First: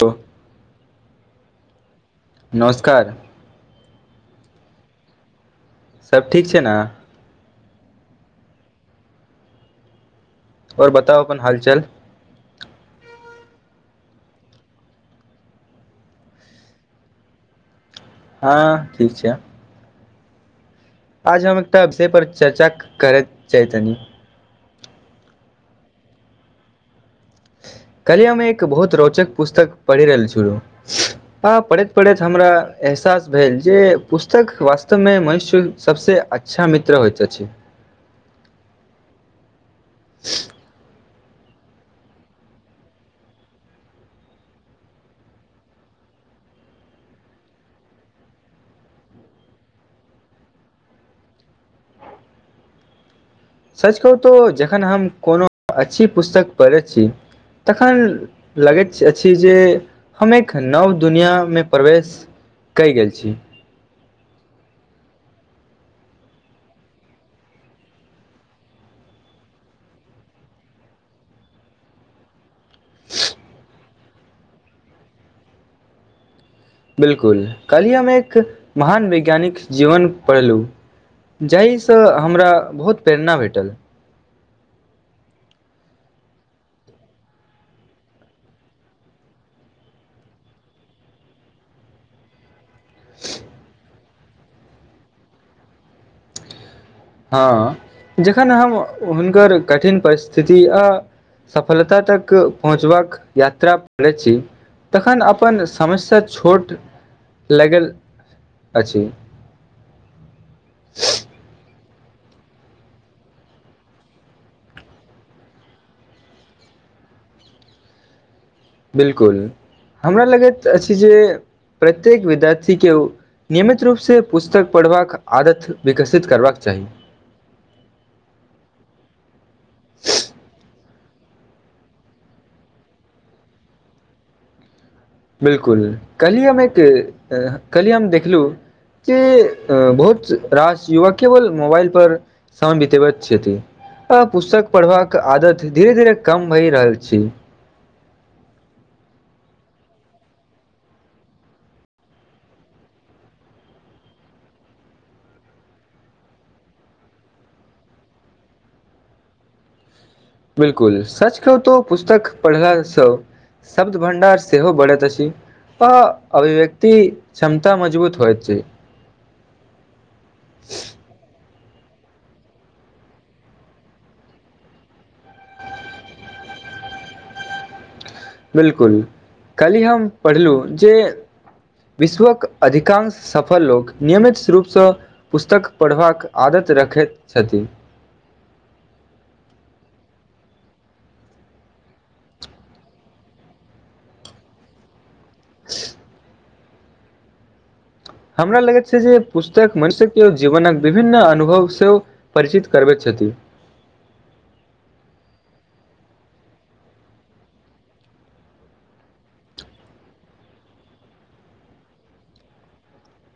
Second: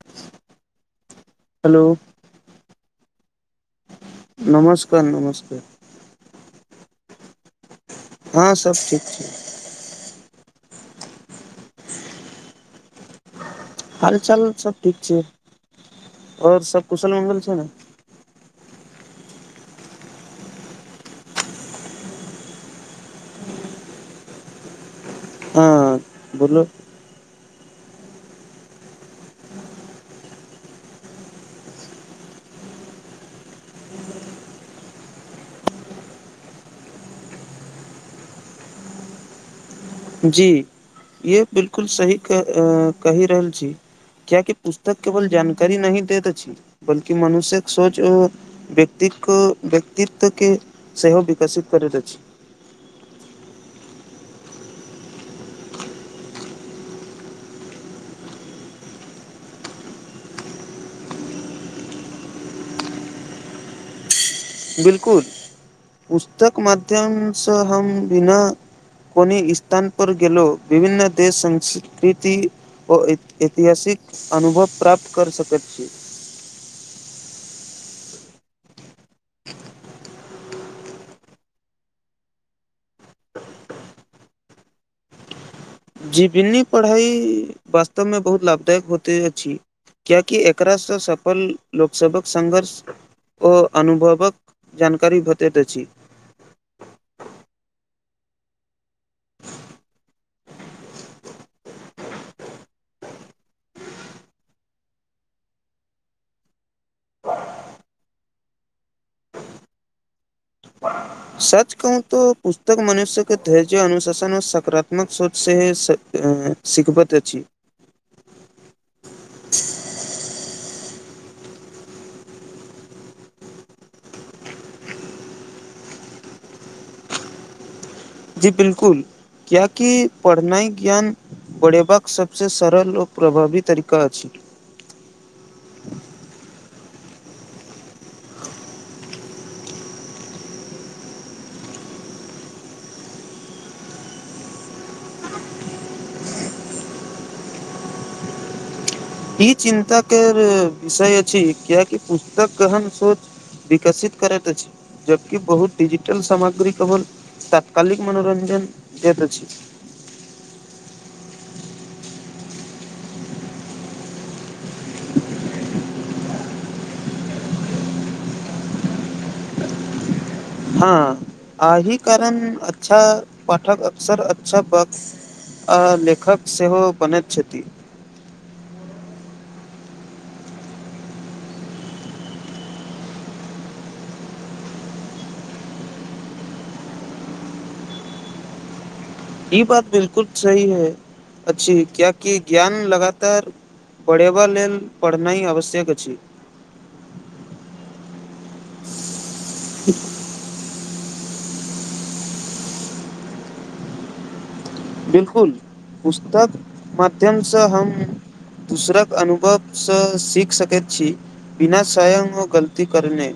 सभ हेलो नमस्कार नमस्कार नमस्कार सभ ठीक छै ने हँ सब ठीक छै आओर बताउ अपन हालचाल हाल चाल सभ ठीक छै आओर सभ कुशल मंगल छै ने हँ ठीक छै आज हम एकटा विषय पर चर्चा करैय चाहयतानी हँ बोलु कल्हि हम्मे एक बहुत रोचक पुस्तक पढ़ि रहल छलौं आ पढ़ैत-पढ़ैत हमरा एहसास भेल जे पुस्तक वास्तवमे मनुष्य सभसँ अच्छा मित्र होइत अछि जी ये बिलकुल सही कहि रहल छी कियाकि पुस्तक केवल जानकारी नहि देैत अछि बल्कि मनुष्यक सोंच ओ व्यक्ति क व्यक्तित्व केँ सेहो विकसित करैत अछि सच कहू तऽ जखन हम कोनो अच्छी पुस्तक पढ़ैत छी तखन लगैत अछि जे हम एक नव दुनियाँमे प्रवेश कय गेल छी बिलकुल पुस्तक माध्यम सँ हम बिना कोनो स्थान पर गेलो विभिन्न देश संस्कृति ओ ऐतिहासिक अनुभव प्राप्त कर सकैत छी बिल्कुल कल्हि हम एक महान वैज्ञानिक जीवन पढ़लहुँ जाहिसँ हमरा बहुत प्रेरणा भेटल जी बिन्नी पढ़ाइ वास्तवमे बहुत लाभदायक होते अच्छी क्या कि एकरा स सफल लोकसभक संघर्ष ओ अनुभवक जानकारी भेटैत अछि हँ जखन हम हुनकर कठिन परिस्थिति आ सफलता तक पहुँचबाक यात्रा करै छी तखन अपन समस्या छोट लगल अछि [inaudible] सच कहू तऽ पुस्तक मनुष्य के धैर्य अनुशासन आ सकारात्मक सोच से ह सिखबत अछी बिलकुल हमरा लगैत अछि जे प्रत्येक विद्यार्थी के नियमित रूपसँ पुस्तक पढ़बाक आदत विकसित करबाक चाही जी विज्ञान पढ़ेबाक सभसँ सरल और प्रभावी तरीका आछि बिलकुल कली हम एक कली हम देखलहु जे बहुत रास युवक केवल मोबाइल पर समय बितेब छथि आ पुस्तक पढ़बाक आदत धीरे धीरे कम भहि रहल छै ई चिन्ता कर विषय अछी कियाकि पुस्तक कहन सोच विकसित करैत अछि जबकि बहुत डिजिटल सामग्री केवल तत्कालिक मनोरञ्जन दैत अछि बिलकुल सच कहू त पुस्तक पढ़लासँ शब्द भं्डार सेहो बढ़ैत अछि आ अभिव्यक्ति क्षमता मजबूत होइ छै हँ अही कारण अच्छा पठक अक्सर अच्छा ब आ लेखक सेहो बनैत छथि बिलकुल कलिह हम पढ़लहुँ जे विश्वक अधिकांश सफल लोक नियमित रूपसँ पुस्तक पढ़बाक आदत रखैत छथि ई बात बिलकुल सही है अच्छी क्यकि ज्ञान लगातार पढ़ेब लेल पढ़ना ह आवश्यक अछि हमरा लगै छै जे पुस्तक मनुष्य केओ जीवन विभिन्न अनुभव सेहो परिचित करबैत छथि बिलकुल पुस्तक माध्यम सँ हम दूसरक अनुभव सँ सीख सकैत छी बिना सयं गलती करने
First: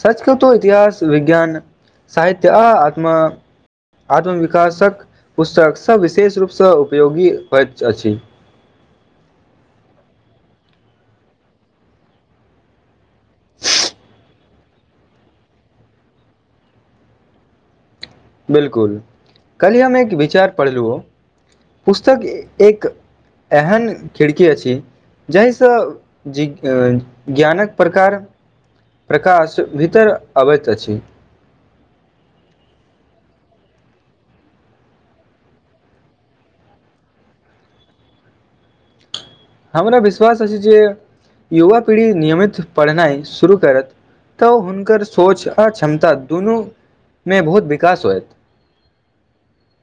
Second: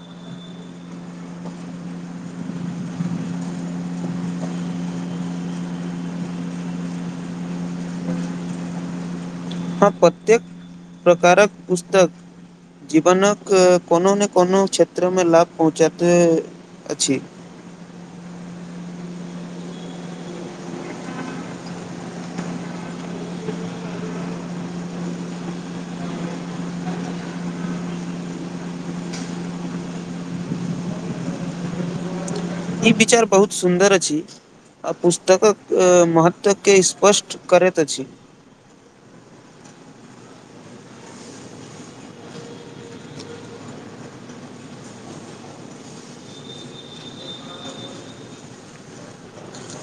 सच कहू तो इतिहास विज्ञान साहित्य आ आत्म आत्मविकासक पुस्तक सभ विशेष रूपसँ उपयोगी होइत अछि [inaudible] हँ प्रत्येक प्रकारक पुस्तक जीवनक कोनो ने कोनो क्षेत्र मे लाभ पहुँचइत अछि बिलकुल कलहि हम एक विचार पढ़ लू हो पुस्तक एक एहन खिड़की अछि जाहिसँ जि ज्ञानक प्रकार प्रकाश भीतर अबैत अछि ई विचार बहुत सुन्दर अछि आ पुस्तकक महत्वके स्पष्ट करैत अछि हमरा विश्वास अछि जे युवा पीढ़ी नियमित पढ़नाइ शुरू करत तऽ हुनकर सोच आ क्षमता दुनू में बहुत विकास होएत [inaudible]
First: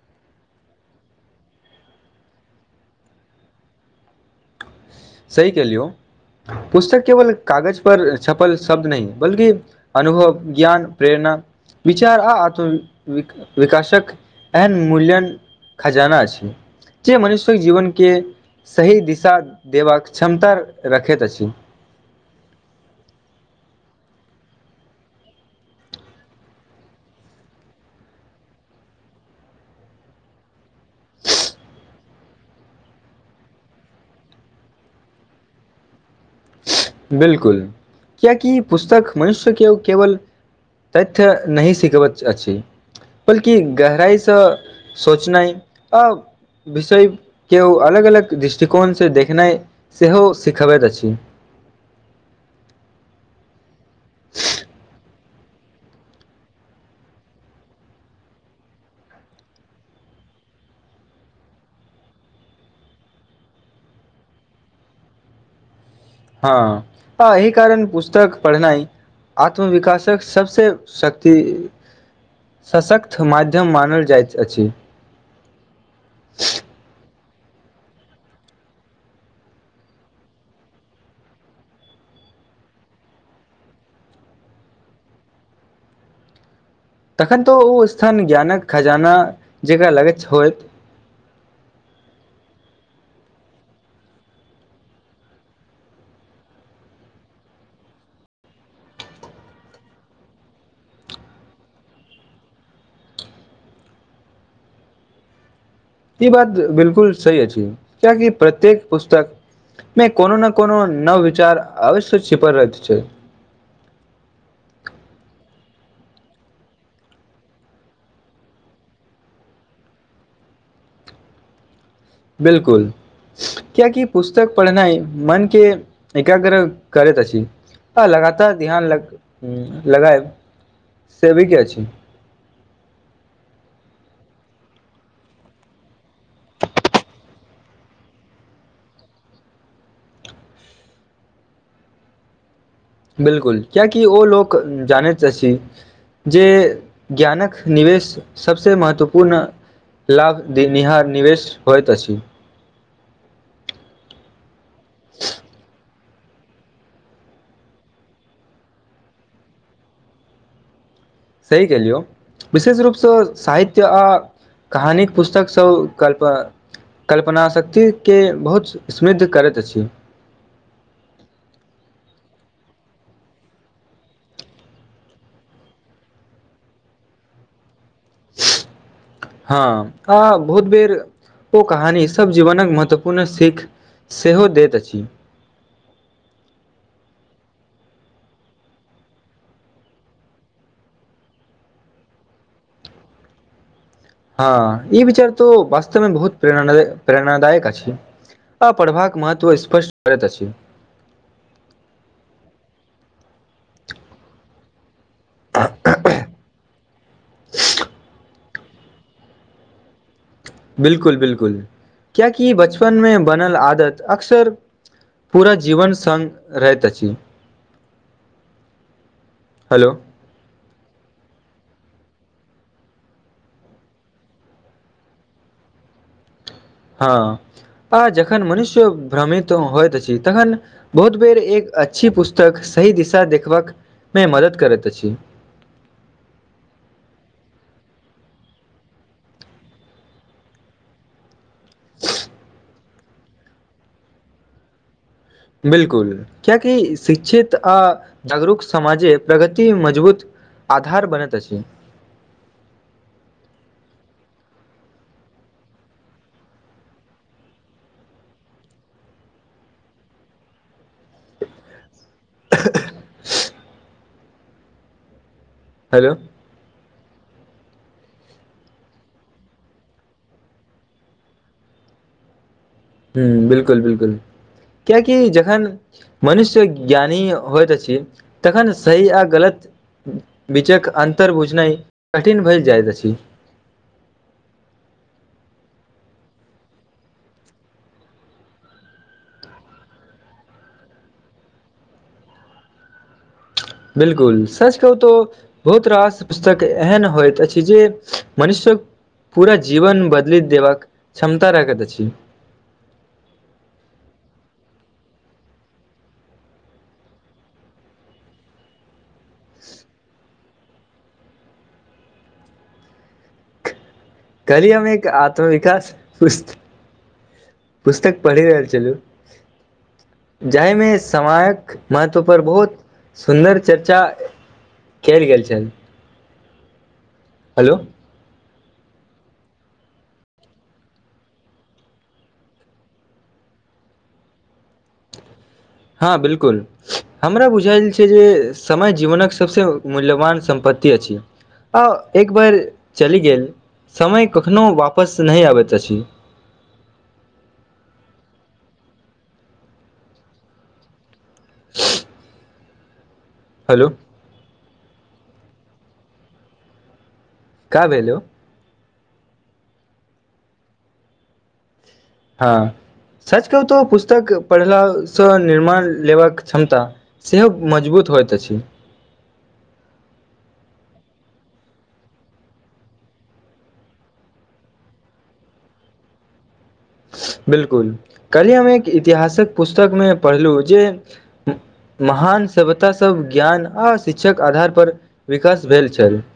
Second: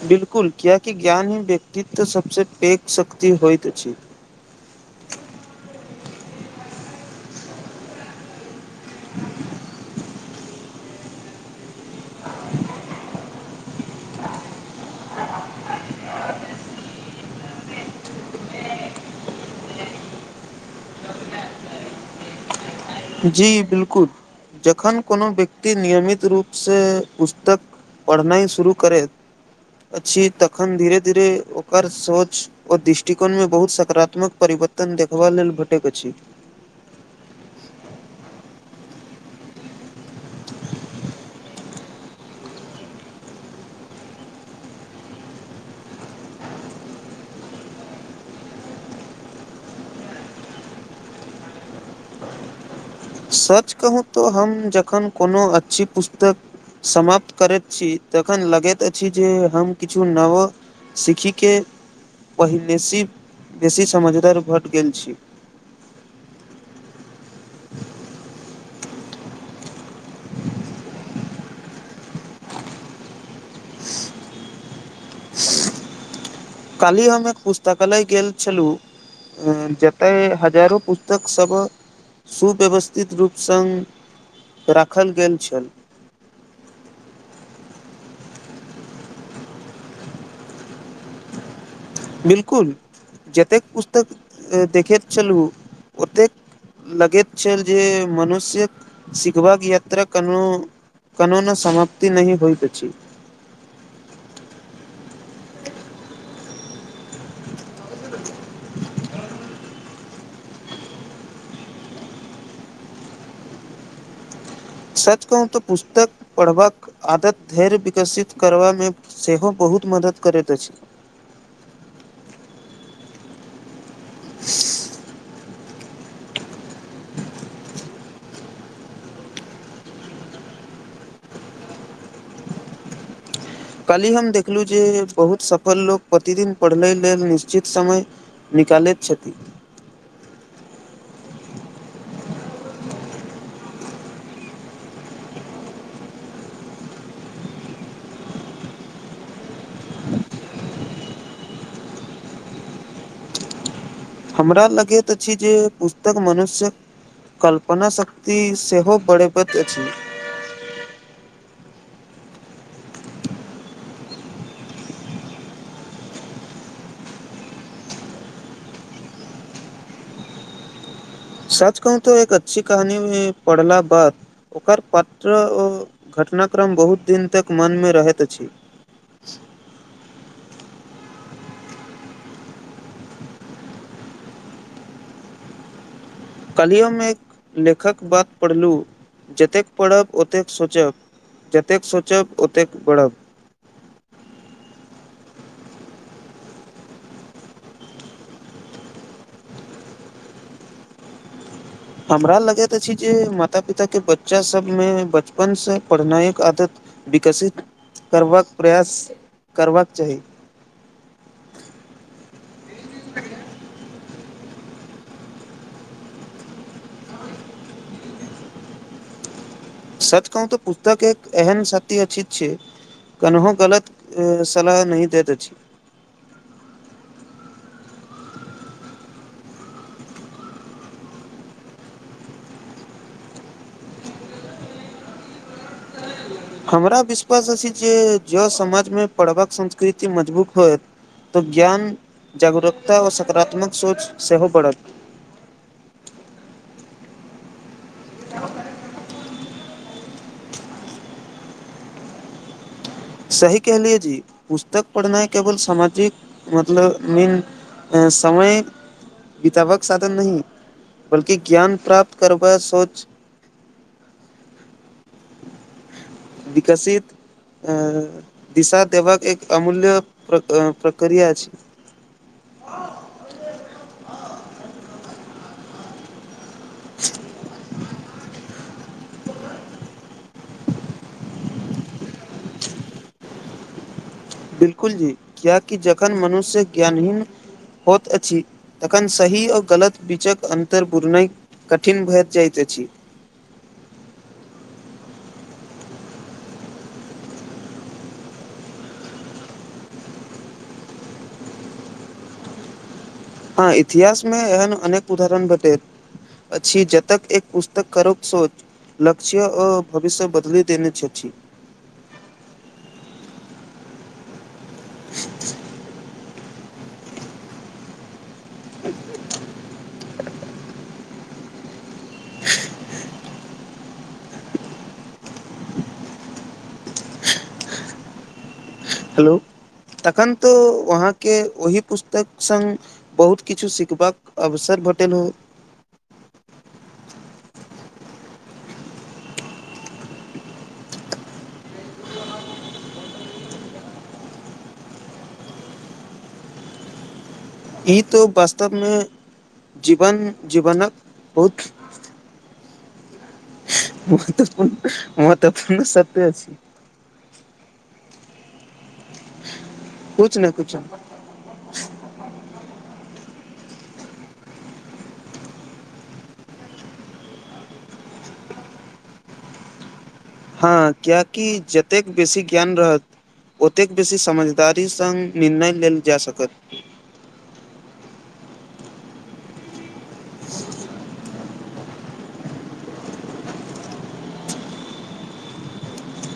बिलकुल किएकि ज्ञानी व्यक्तित्व सबसे पैघ शक्ति होइत अछि सही कलियौ पुस्तक केवल कागज पर छपल शब्द नहि बल्कि अनुभव ज्ञान प्रेरणा विचार आ आत्म विकासक एहन मूल्यन खजाना छै जे मनुष्य जीवन केँ सही दिशा देबाक क्षमता रखैत अछि जी बिलकुल जखन कोनो व्यक्ति नियमित रूप से पुस्तक पढ़नाइ शुरू करैत अछि तखन धीरे धीरे ओकर सोच आ दृष्टिकोण में बहुत सकारात्मक परि बततन देखबा लेल भेटक अछि बिलकुल क्याकि पुस्तक मनुष्य के केवल तथ्य नहि सिखबैत अछि बल्कि गहराइसँ सोचनाइ आ विषय केओ अलग अलग दृष्टिकोणसँ देखनाइ सेहो सिखबैत अछि सच कहूँ तऽ हम जखन कोनो अच्छी पुस्तक समाप्त करैत छी तखन लगैत अछि जे हम किछु नवो सीख कऽ पहिनेसँ बेसी समझदार भट गेल छी हँ अही कारण पुस्तक पढ़नाइ आत्मविकाासक सभसँ शक्ति सशक्त माध्यम मानल जाइत अछि काली हम एक पुस्तकालय गेल छलहु जतय हजारो पुस्तक सब सुव्यवस्थित रूप सङ्ग राखल गेल छल तखन तऽ ओ स्थान ज्ञानक खजाना जकरा लगैत होइत [inaudible] बिल्कुल जतेक पुस्तक देखैत छलू ओतेक लगेैत छै जे मनुष्य सीखबाक यात्रा कनो कनो ने समाप्ति नहिं होईत अछि [inaudible] ई बात बिलकुल सही अछि किया की प्रत्येक पुस्तक मे कोनो न कोनो नव विचार अवश्य छिपल रहेत छै [inaudible] सच कहू त पुस्तक पढ़बाक आदत धैर्य विकसित करबा मे सेहो बहुत बहुत मदद करैत अछि [inaudible] बिलकुल किया की पुस्तक पढ़नाइ मन के एकाग्र करैत अछि आ लगातार ध्यान ल लगायब सेब कि आछि कालहि हम देखलहुँ जे बहुत सफल लोक प्रतिदिन पढ़ले लेल निश्चित समय निकलेत छथि [inaudible] बिलकुल किया की ओ लोक जानित अछि जे ज्ञानक निवेश सबसे महत्वपूर्ण लाभ देनिहार निवेश होइत अछि हमरा लगैत अछि जे पुस तक मनुष्य्यक कल्पना शक्ति सेहो बढ़बैत अछि सही केलियौ विशेष रूपसँ साहित्य आ कहानीक पुस्तकसभ कल्प कल्पनाशक्तिके बहुत समृद्ध करैत अछि सच कहू त एक अच्छी कहानी में पढ़ला बाद ओकर पात्र ओ घटनाक्रम बहुत दिन तक मनमे रहैत अछि हँ आ बहुत बेर ओ कहानी सभ जीवनक महत्वपूर्ण सीख सेहो दैत अछि। [inaudible] क्लहिमे एक लेखक बात पढ़लहुँ जतेक पढ़ब ओतेक सोचब जतेक सोचब ओतेक बढ़ब हँ ई विचार तो वास्तवमे बहुत प्र प्रेरणादायक अछि आ पढ़बाका महत्व स््पष्ट करैत छै हमरा लगैत अछि जे माता पिता के बच्चा सबमे ब बचपन से पढ़नायक आदत विकसित करबाक प्रयास करबाक चाही बिलकुल बिलकुल क्या कि बचपन में बनल आदत अक्सर पूरा जीवन सङ्ग रहैत अछि हेलो सच कहू तऽ पुस्तक एक एहन सत्य अ अछि छै कन्हो गलत ए सलाह न देत अछि । [inaudible] हँ आ जखन मनुष्य भ्रमित होइत अछि तखन बहुत बेर एक अच्छी पुस्तक सही दिशा देखबाक मे मदद करैत अछि हमरा विश्वास अछि जे जँ समाजमे पढ़बाक संस्कृति मजबूत होयत तऽ ज्ञान जागरूकता आ सकारात्मक सोच सेहो बढ़त बिलकुल क्याकि शिक्षित आ जागरूक समाजे प्रगति मजबूत आधार बनत अछि सही कहलियए जी पुस्तक पढ़नाय केवल सामाजिक मतलब मेन ऐं समय वितबक साधन न बल्कि ज्ञान प्राप्त करब सोच । [inaudible] विकसित अ दिशा देबाकबाक एक अमूल्य प्र प्रक्रिया अछि ह बिलकुल बिलकुल कियकि जखन मनुष्य ज्ञानी होइत अछि तखन सही अ गलत बीचक अन्तर बुझनाइ कठिन भए जाइत अछि। [inaudible] बिलकुल जी कियाकि जखन मनुष्य ज्ञानहीन होइत अछि तखन सही आ गलत बीचक अन्तर बुरनाइ कठिन भऽ जाइत अछि बिलकुल सच कहु तो बहुत रास पुस्तक एहन होइत अछि जे मनुष्य पूरा जीवन बदली देबाक क्षमता रखैत अछि हँ इतिहास मे एहन अनेक उदाहरण भेटैत अछी जतक एक पुस्तक करो सोच लक्ष्य आ भविष्य बदली देने छथि छी । [inaudible] कली हम एक आत्मविकास पुस्त पुस्तक पढ़ि रहल चलू जाहिमे समायक महत्व पर बहुत सुन्दर चर्चा केल गेले छल हेलो हेलो तखन तो वो आहाँ के ओहि पुस्तक संग बहुत किछु सीखबाक अवसर बोटेेलू हँ बिल्कुल हमरा बुझायल छै जे समय जीवनके सभसँ मूल्यवान सम्पत्ति अछि आ एक बेर चलि गेल समय कखनहु वापस नहि आबैत अछि ई तऽ वास्तवमे जीवन जीवनक बहुत हेलो महत्वपूर्ण महत्वपूर्ण सत्य अछि का भेलौ कुछ ने कुछ हँ सच कहु तो पुस्तक पढ़ला सँ निर्माण लेबाक क्षमता सेहो मजबूत होयत अछि हँ किएकि जतेक बेसी ज्ञान रहत ओतेक बेसी समझदारी सङ्ग निर्णय लेल जा सकत बिलकुल कल्हि हम एक इतिहासक पुस्तक मे पढ़लहुँ जे [inaudible] महान सभ्यतासभ ज्ञान आओ शिक्षक आधारपर विकास भेल छल [inaudible]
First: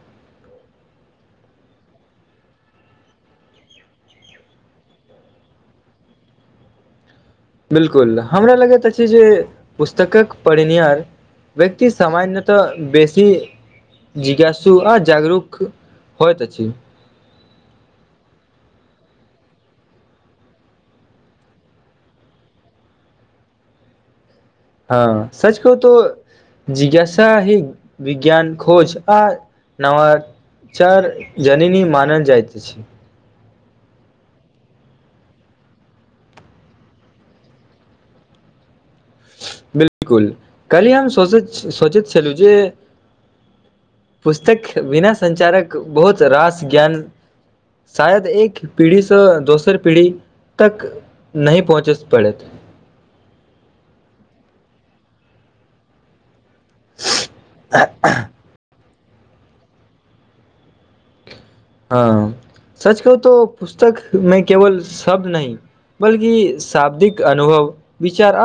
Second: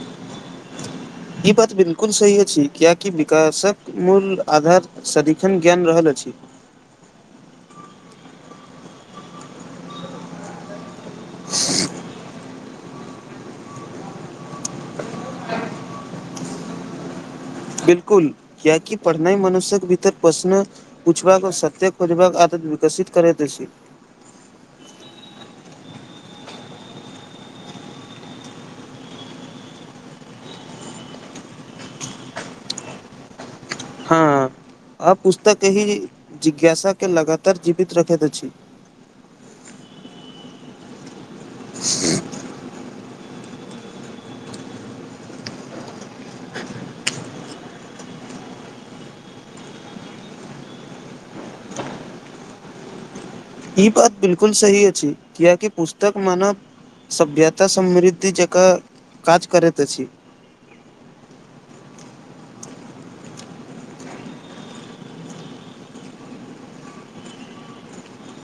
ई बात बिलकुल सही अछि कियाकि विकासक मूल आधार सदिखन ज्ञान रहल अछि बिलकुल हमरा लगैत अछि जे पुस्तकक पढ़निहार व्यक्ति सामान्यतः बेसी जिज्ञासु आ जागरूक होइत अछि बिलकुल किएकी पढ़नाइ मनुष्य्यकके भीतर प्रश्न पूछबाक सत्य खोजबाक आदत विकसित करैत अछि हँ सच कहु तो जिज्ञासा ही विज्ञान खोज आ नवा चार जननी मानल जाइतइत अछि हँ आ पुस्तक एहि जिज्ञासाके लगातार जीवित रखैत अछि बिलकुल कल्हि हम सोचैत सोचैत छलहु जे पुस्तक बिना सञ्चारक बहुत रास ज्ञान शायद एक पीढ़ी सँ दोसर पीढ़ी तक नहि पहुँचस पड़त ई बात बिलकुल सही अछि किएकि पुस्तक मानव सभभ्यता समृद्धि जेका काज करैत अछि हँ सच कहु तो पुस्तक नहि केवल शब्द नहि बल्कि शाब्दिक अनुभव विचार